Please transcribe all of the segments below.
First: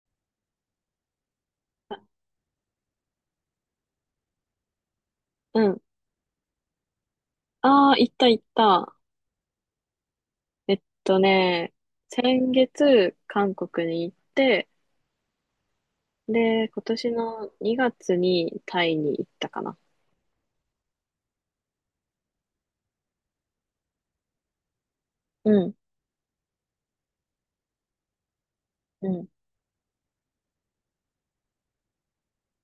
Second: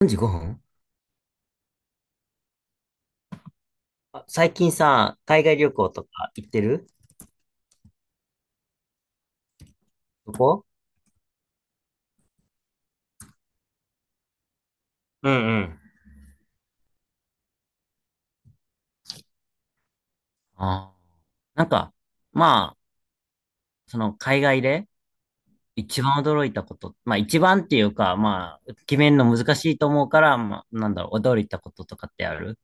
3時5分。あ、最近さ、海外う旅ん。行とか行ってる？ああ、行った行った。どこ？えっとね、先月、韓国に行って、うんうん。で、今年の2月にタイに行ったかな。ああ。なんか、まあ、その海外でうん。一番驚いたこと、まあ一番っていうか、まあ、決うめるのん。難しいと思うから、まあ、なんだろう、驚いたこととかってある？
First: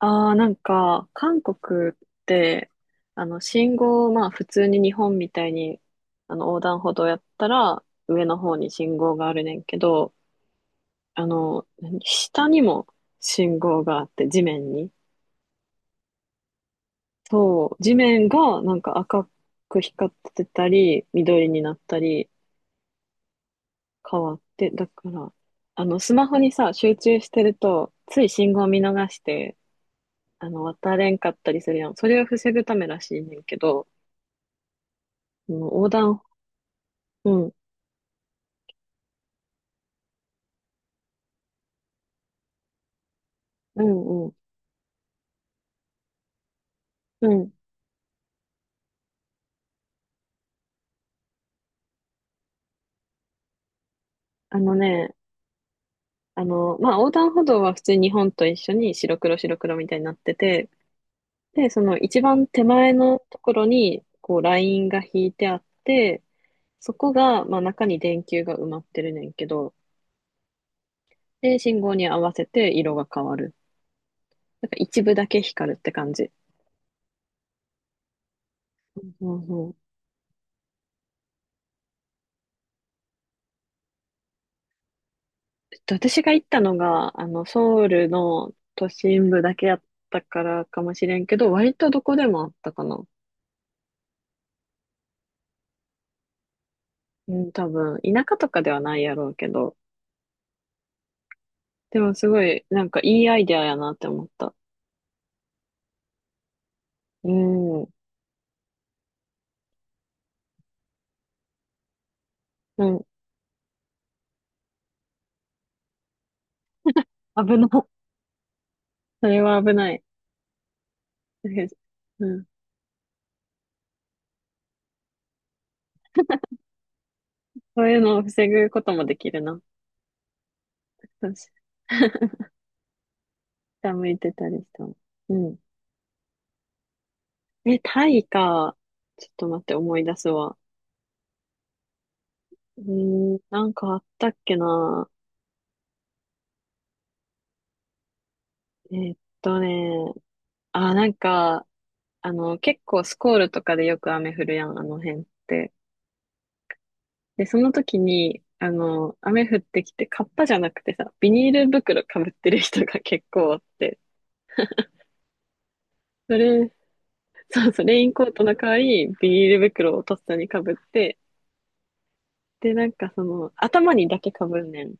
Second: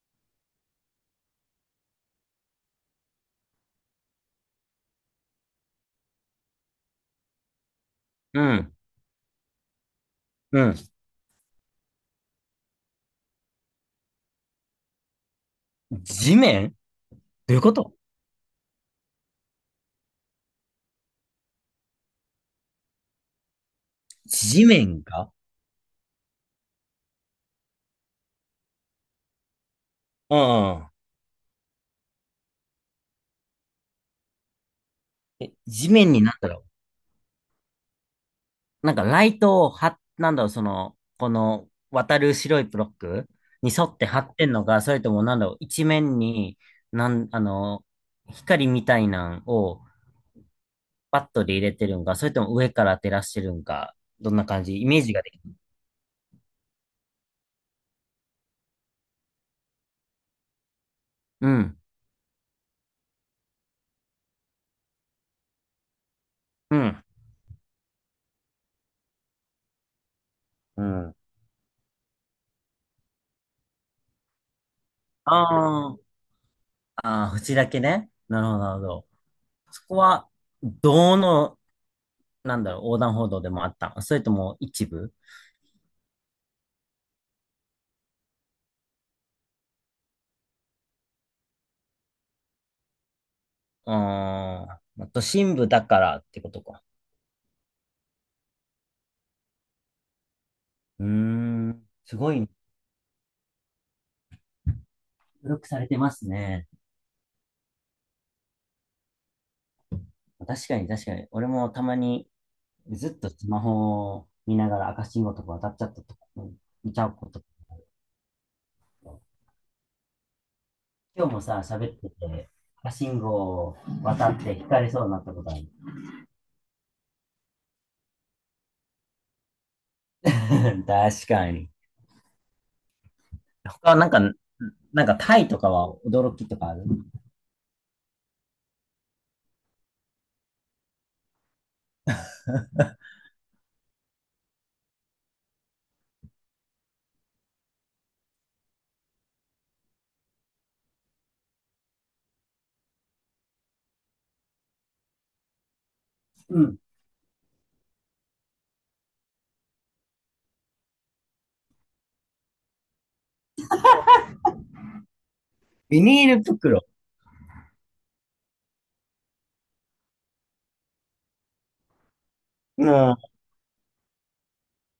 ああ、なんか、韓国って、信号、まあ、普通に日本みたいに、横断歩道やったら、上のう方にん。信号があるねんけど、うん。あの、何下にも信号があって、地面に。地面？どういうこそう、と？地面がなんか赤く光ってたり、緑になったり変わっ地て、だ面かが？ら、スマホにさ、集中してると、つい信号見逃して、うんうん。渡れんかったりするやん。それを防ぐためらしいねんけど、え、あの横地面断、になんだろう、うん、なんかライトをなんだろう、その、この渡る白いブロックにう沿って貼ん、うん、ってんのか、それともなんだろう、一面に、なうん、あん。の、光みたいなんをバットで入れてるんか、それとも上から照らしてるんか、どんなあ感のじ、イメージね、ができる。まあ、横断歩道は普通に日本と一緒に白黒白黒みたいになってて、うで、ん、その一番手前のところに、こう、ラインが引いてあって、うそん、こが、まあ、中に電球が埋まってるねんけど、うん。で、信号に合わせて色が変わる。なんか一部だけ光るってあー感じ。あー、縁だけね。なるほど、なるほそど。うそう。そこは、どの、なんだろう、横断歩道でもあったの？それとも一部？えっと私が行ったのが、ソウルの都心部だけやったからかもしれんけど、割とどこでもあったかな。うーん、都心部だからってことか。うん、多分、田舎とかではないやろうけど、うーん。でもすすごごい、い、なんかいいアイデアやなって思った。努力されてますね。うん、う確かに確かに。俺もたまにん、ずっとスマホを見ながら赤信号とか渡っちゃったとか、見ちゃうこと危ない。とか。それは危ない。今日もさ、喋ってうん、て、赤信号を渡って引かれそうになったことある。そういうのを防ぐこともできるな。確よしかに。他下はな向んいか、てたりしたの。なんかうタイん。とかは驚きとかある？え、タイか。ちょっと待って、思い出すわ。うーん、なんかあったっけな。えーっとね、あ、なんか、結構スコールとかでよく雨降るやん、あの辺って。うん。で、その時に、雨降ってきて、カッパじゃなくてさ、ビニール袋かぶってる人が 結構あって、ビニそールれ、袋？そうそう、レインコートの代わり、ビニール袋をとっさにかぶって、で、うなん、んかそもの、頭にだけかぶんねん。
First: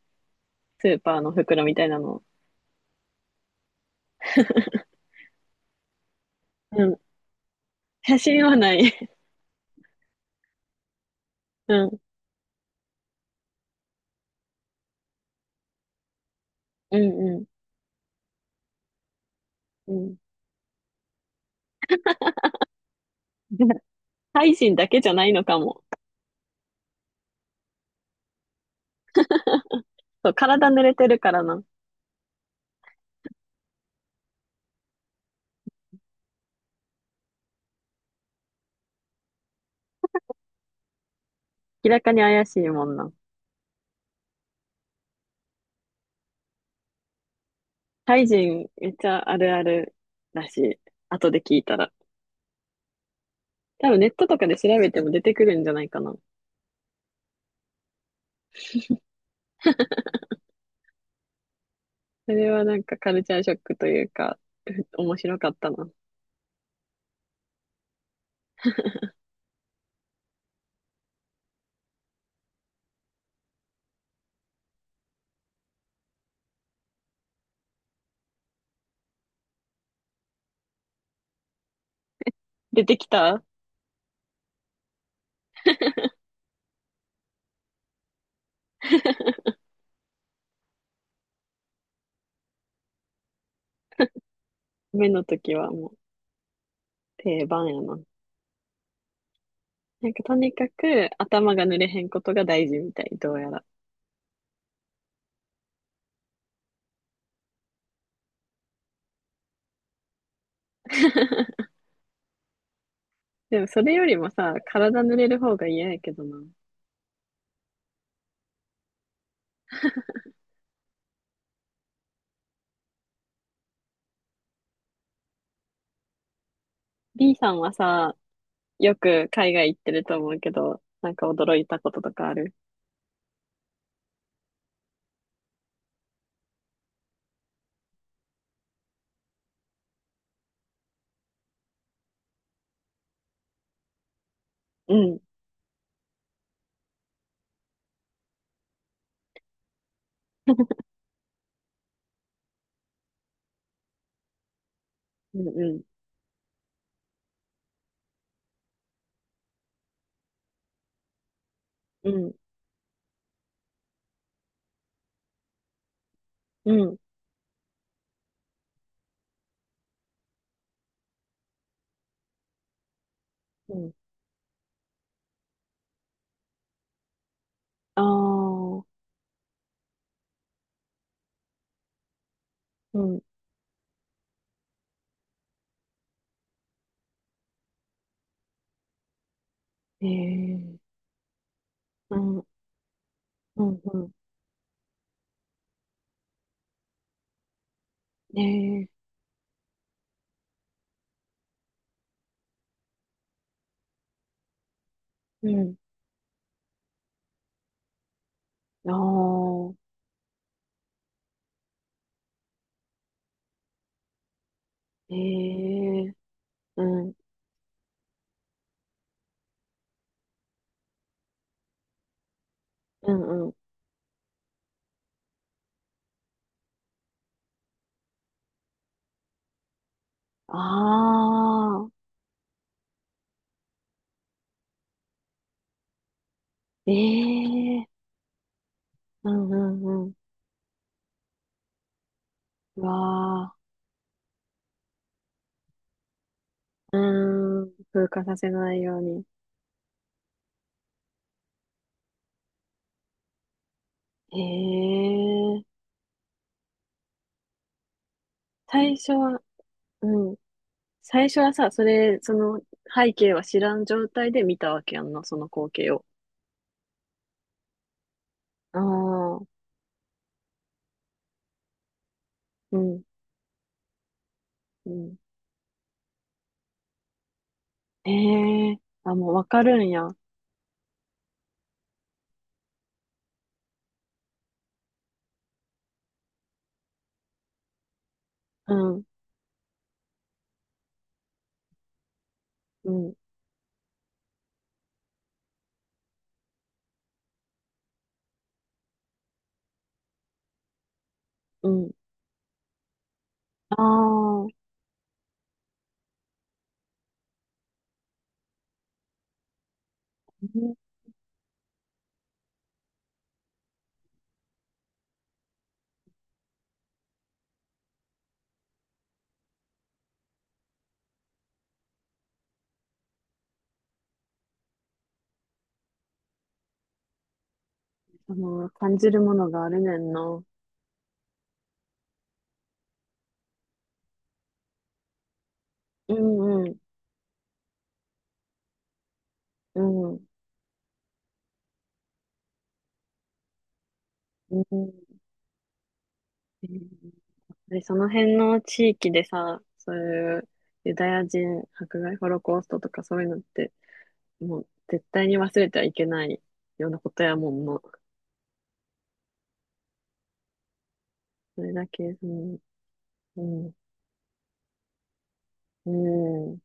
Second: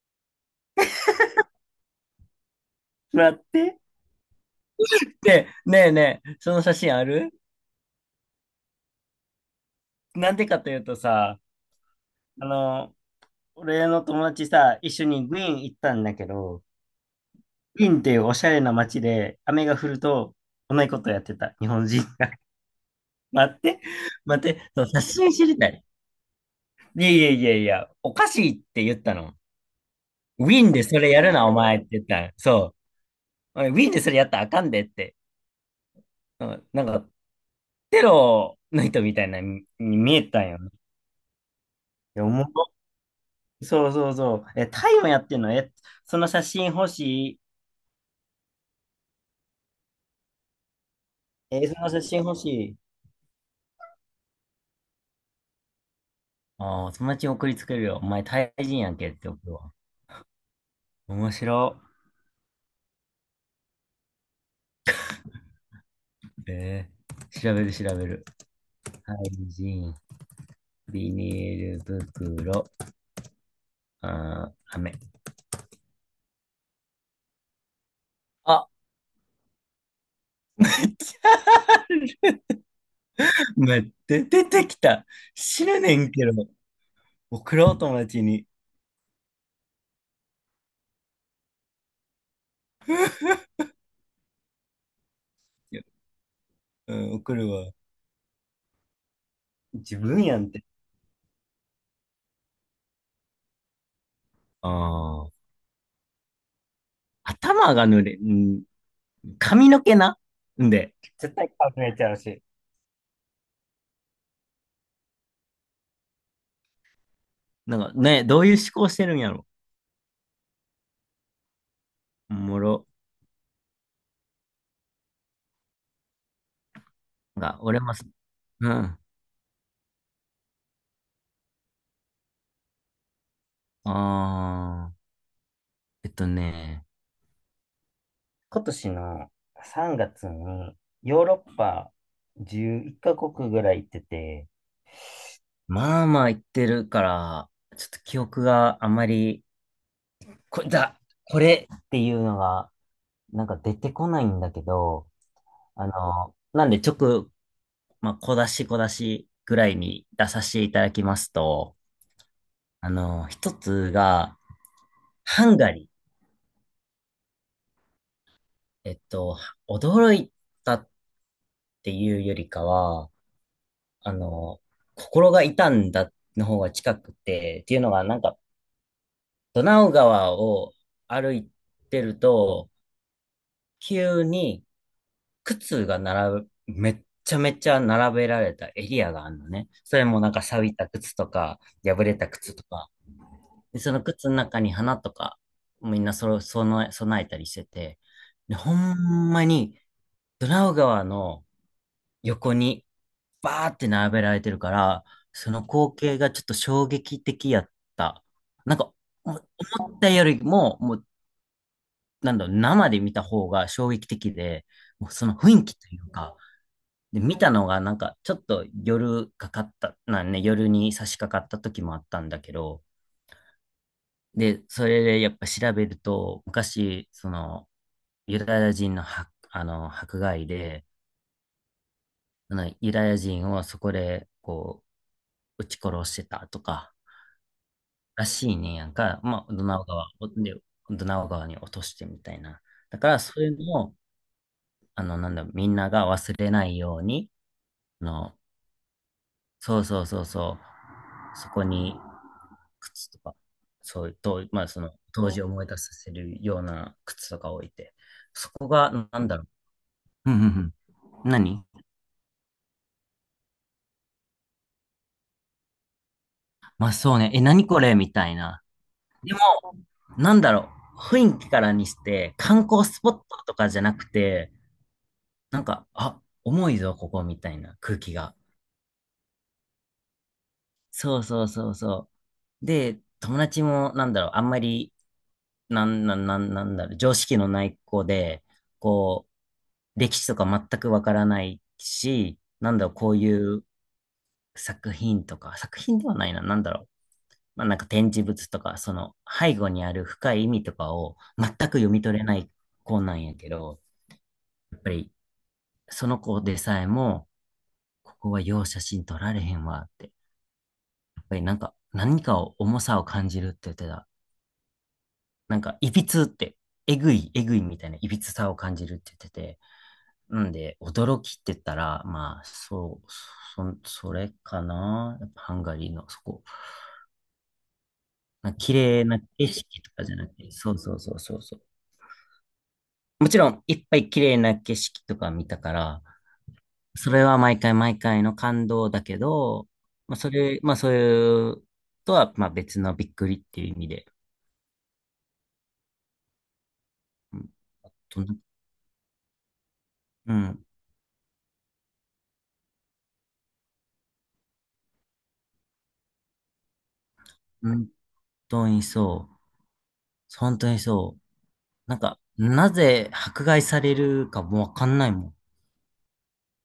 スーパーの袋みたいなのを。らって。で、ねえねえ、その写う真ん。ある？写真はない。なんでかというとさ、うん。あの、俺の友達さ、一緒にグイーン行ったんだけど、うん、うん、グイーンっていうおしゃれな街で、雨が降うるん。と、同じことやってた、日本人が。待って、タ待っイて、人そだう、け写じゃな真いの知りかたも。い。いやいやいやいや、おかしいって言ったの。そう、ウィ体ーン濡でれそてれるやかるらな、おな。前って言ったの。そう。おいウィーンでそれやったらあかんでって。うん、なんか、テロの人みたいなに見えたんよね。明らかいにや、おも怪しいろ。もんな。そうそうそう。え、タイもやってんの？え、その写真欲しい。タイ人めっちゃあるあるらしい。後で聞いえ、たそのら。写真欲しい。多分ネットとかで調べても出てくるんじゃないかな。ああ、友達に送りつけるよ。お前、タイ人やんけって送るわ。面白。それはなんかカルチャーショックというか、ふ面白かったな。えー、調べる調べる。タイ人、ビニール袋、あー、飴。あ、出てきた 待って、出てきた。知らねんけど、送ろう、友達に。目の時はいや。もううん、送定る番わ。やな。自なんか分とやんっにて。かく頭が濡れへんことが大事みたい、どうやら。ああ、頭が濡れ、うん、髪の毛な。んで、絶対 顔濡れちゃうし。でもそれよりもさ、体濡れる方が嫌やけどな。なんかね、どういう思考してるんやろ。おもろ。B さんが、は俺も、さ、うよん。く海外行ってると思うけど、なんか驚いたこととかある？ああ、えっとね、今年の3月にヨーロッパ11カ国ぐらい行ってて、うん、まあまあ言ってるから、ちょっと記憶があまり、これだ、これっていうのが、なんか出てこないんだけど、うん、うん、あの、なんでまあ、小出し小出しぐらいに出させていただきますと、うん、あの、一つが、ハンガリー。うん。えっと、驚いたっていうよりかは、うん、あの、心が痛んだの方が近くて、っていうのあが、なんか、あ、ドナウ川を歩いてると、うん、急に靴が並ぶ、めっちゃめちゃ並べられたエリアがあるのね。それえもなんか錆びえ、た靴とか、破れうたん、うん、靴とか。で、そのう靴の中に花とか、みんなそろ、その、備えたりしてて、ん、で、ほええ、んまに、ドナウ川の横にバーって並べられてるから、そうのん、光景がちょっと衝撃的やった。なんか、あもあ、思ったよりも、もう、なんだろう、生で見た方が衝撃的で、もうえその雰囲気というえ、か、うん、で、見たのがなんか、ちょっと夜に差し掛かった時もあったんだけど、うん、うん、で、それでやっぱ調べると、昔、その、ユダヤ人の迫害あで、あ、あのユダヤ人をそこで、こう、撃ち殺してたとえか、え、らしいねんやんか。うまん、あ、うん、うん、ドナウ川に落としてみたいな。うだから、そわういあ、うのを、あの、なんだ、みんなが忘れないうように、ーん、あ風化さの、せないように。そうそうそうそう、そこに靴とか、そういう、と、まあ、その、当時をえ思いえ、出させるような靴とか置いて、そこ最が、初なんだは、ろうう。うんん。うん最うん。初は何、さ、それ、その背景は知らん状態で見たわけやんな、その光景を。まあ、そうね。え、何これみたいな。あでも、あ、なんだろう、雰囲気からにして、観う光スん、ポットとかじゃなくて、うん。なんか、あ、重いぞ、ここ、みたいな空え気が。えあ、もうわかるんや。そうそうそうそう。で、友達も、なんだろう、あんまり、なんだろう、常識のない子で、うん、こう、歴史とか全くわからないし、なんだうろう、こん、ういう作品とか、作品ではないな、なんだろう、まあ、なんか展示物とか、その背後にある深い意味とかを全くう読ん。み取れない子なんやけあど、あ、うん、やっぱりその子でさえも、ここはよう写真撮られへんわって、やっぱりなんか何かを重さを感じるって言ってた。なんか、いびつって、えぐい、えぐいみたいないびつさを感じるって言ってて、なんで、驚きって言ったら、まあ、それかな。やっぱハンガリーのそこ。そなんかの、綺感麗じなるも景のがある色とねかんじゃなくな。て、そうそうそうそうそう。もちろん、いっぱい綺麗な景色とか見たから、うん、うん、それは毎回毎回の感動だけど、うまあ、ん、それ、まあ、そういうとは、まあ、別のびっくりっていう意味で。うん。えーうんで、そのと、辺の地域でさ、そうういうん、ユダヤ人迫害、ホロコーストとかそういうのって、もう絶対に忘れてはいけないようなことやもんな。本当にそう。本当にそう。それだなんけ、か、うん、なぜう迫害ん、されるかもわかんないもん。うん。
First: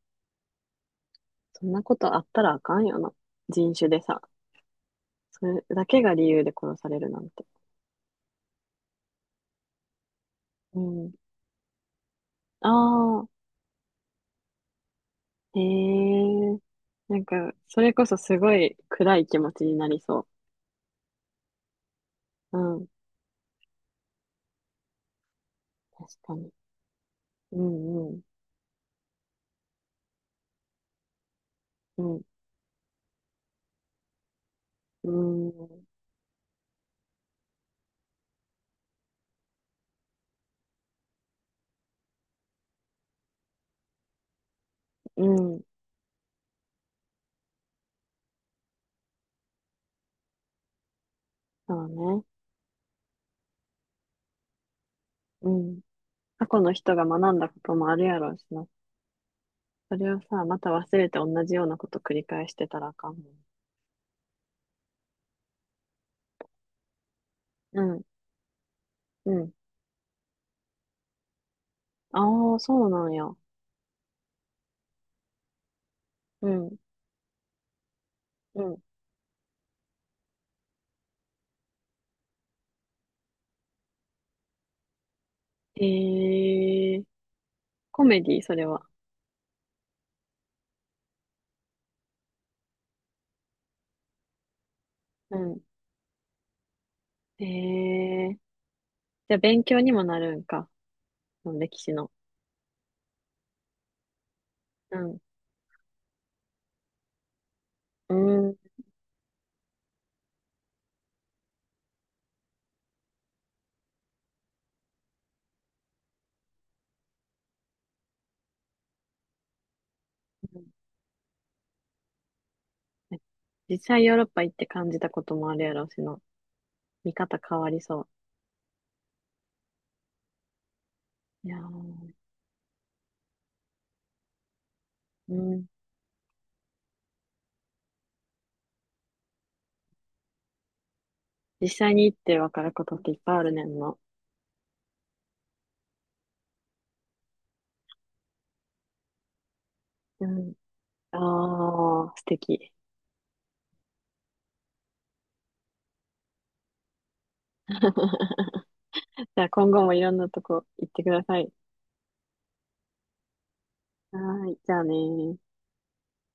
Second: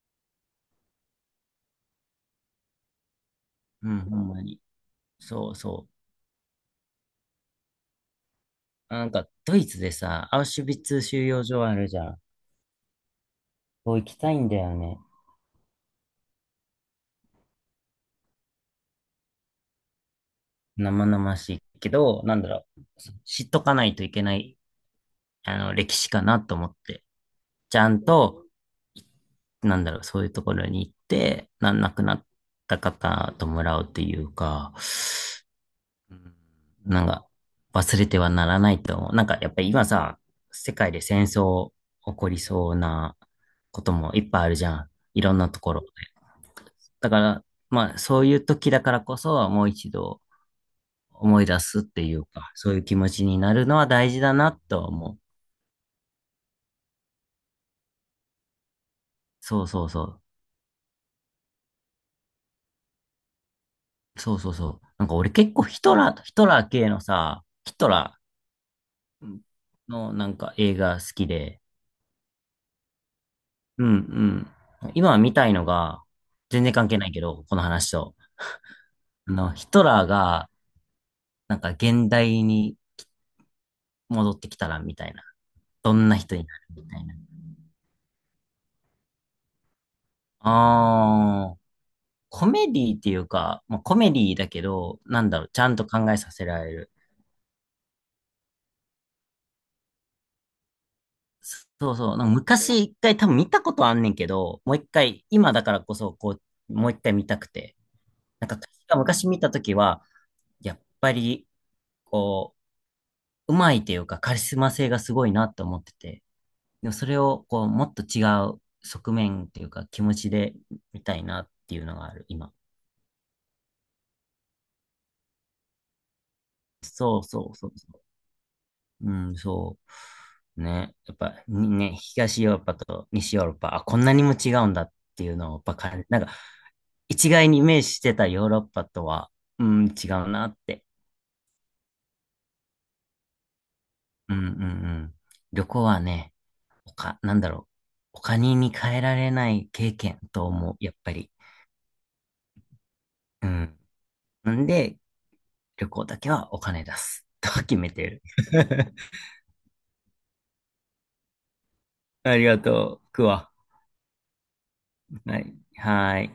そんなことあったらあかんよな。人種うでん、ほさ。んまに。そそうれだそけが理由で殺されるなんて。う。なんか、ドイツでさ、アウシュビうッツん。収容所あるじゃん。ああ、そう行きたいんだよね。へえ。なんか、それこそすごい暗い気持ちになりそ生々しいけど、なんだう。うろう。ん。知っとかないといけないあの、歴史確かかなに。と思って、うちゃんん、うん、と、なんだろう、そういうところに行って、亡くなうった方ともらうっていうか、ん、うん、うん、なんか、忘れてはならないと思う。なんか、やっぱり今さ、世界で戦争起こりそうなこともいっぱいあるじゃん。いうろんなん。ところで。だから、まあ、そういう時だからこそ、もう一度思い出そすっうていね。うか、そういう気持ちになるのは大事だなとは思う。うん。過去の人が学んだこともあるやろうしな。そうそうそそれをう。さ、また忘れて同じようなこと繰り返してたらあかんもん。そうそうそう。なんか俺結構ヒトラー、ヒトラー系のさ、ヒうトん、ラうーん。のなんか映画好きで、ああ、そうなんや。うんうん今見たいのが、う全然ん、関係ないけど、この話と。うん。あの、ヒトラーが、なんか現代に戻ってきたら、みたいな。えどんな人になるみたー、いな。コメディ、それは。あー、コメディっていうか、まあ、コメディだけど、なんうだろう、ちん。ゃんと考えさせられる。えー、じゃあ勉強にもなるんか。その歴史そうの。そう、なんか昔一回多分見たことあんねんけど、もう一うん。回、今だからこそ、こう、もう一回見たくて。うなんかん。確か昔見たときは、やっぱり、こう、うまいというかカリスマ性がすごいなと思ってて、でもそれをこう、もっと違う側面というか気持ちで見たいなっていうのがある、今。実際ヨーロッパ行って感じたこともあるやろうしの。見そう方そう変わそうりそそう。うん、そう。ね。やっぱ、う。いやー、東ヨーロッパと西ヨーロッパ、あ、こんなにも違うんだっていううのをやっん。ぱ感じ、なんか、一概にイメージしてたヨーロッパとは、うん、違うなって。実際に行ってわかることっていっぱいあるねんの。うんうんうん。旅行はね、他、なんだろう。他に変えられない経験うとん。思う、やっぱあり。ー、素敵。うん。なんで、旅行だけはお金出す。と決めてる。じゃあ今後もいろんなとこ行ってください。ありがとう。くわ。はーい、じゃあねー。はい。はーい。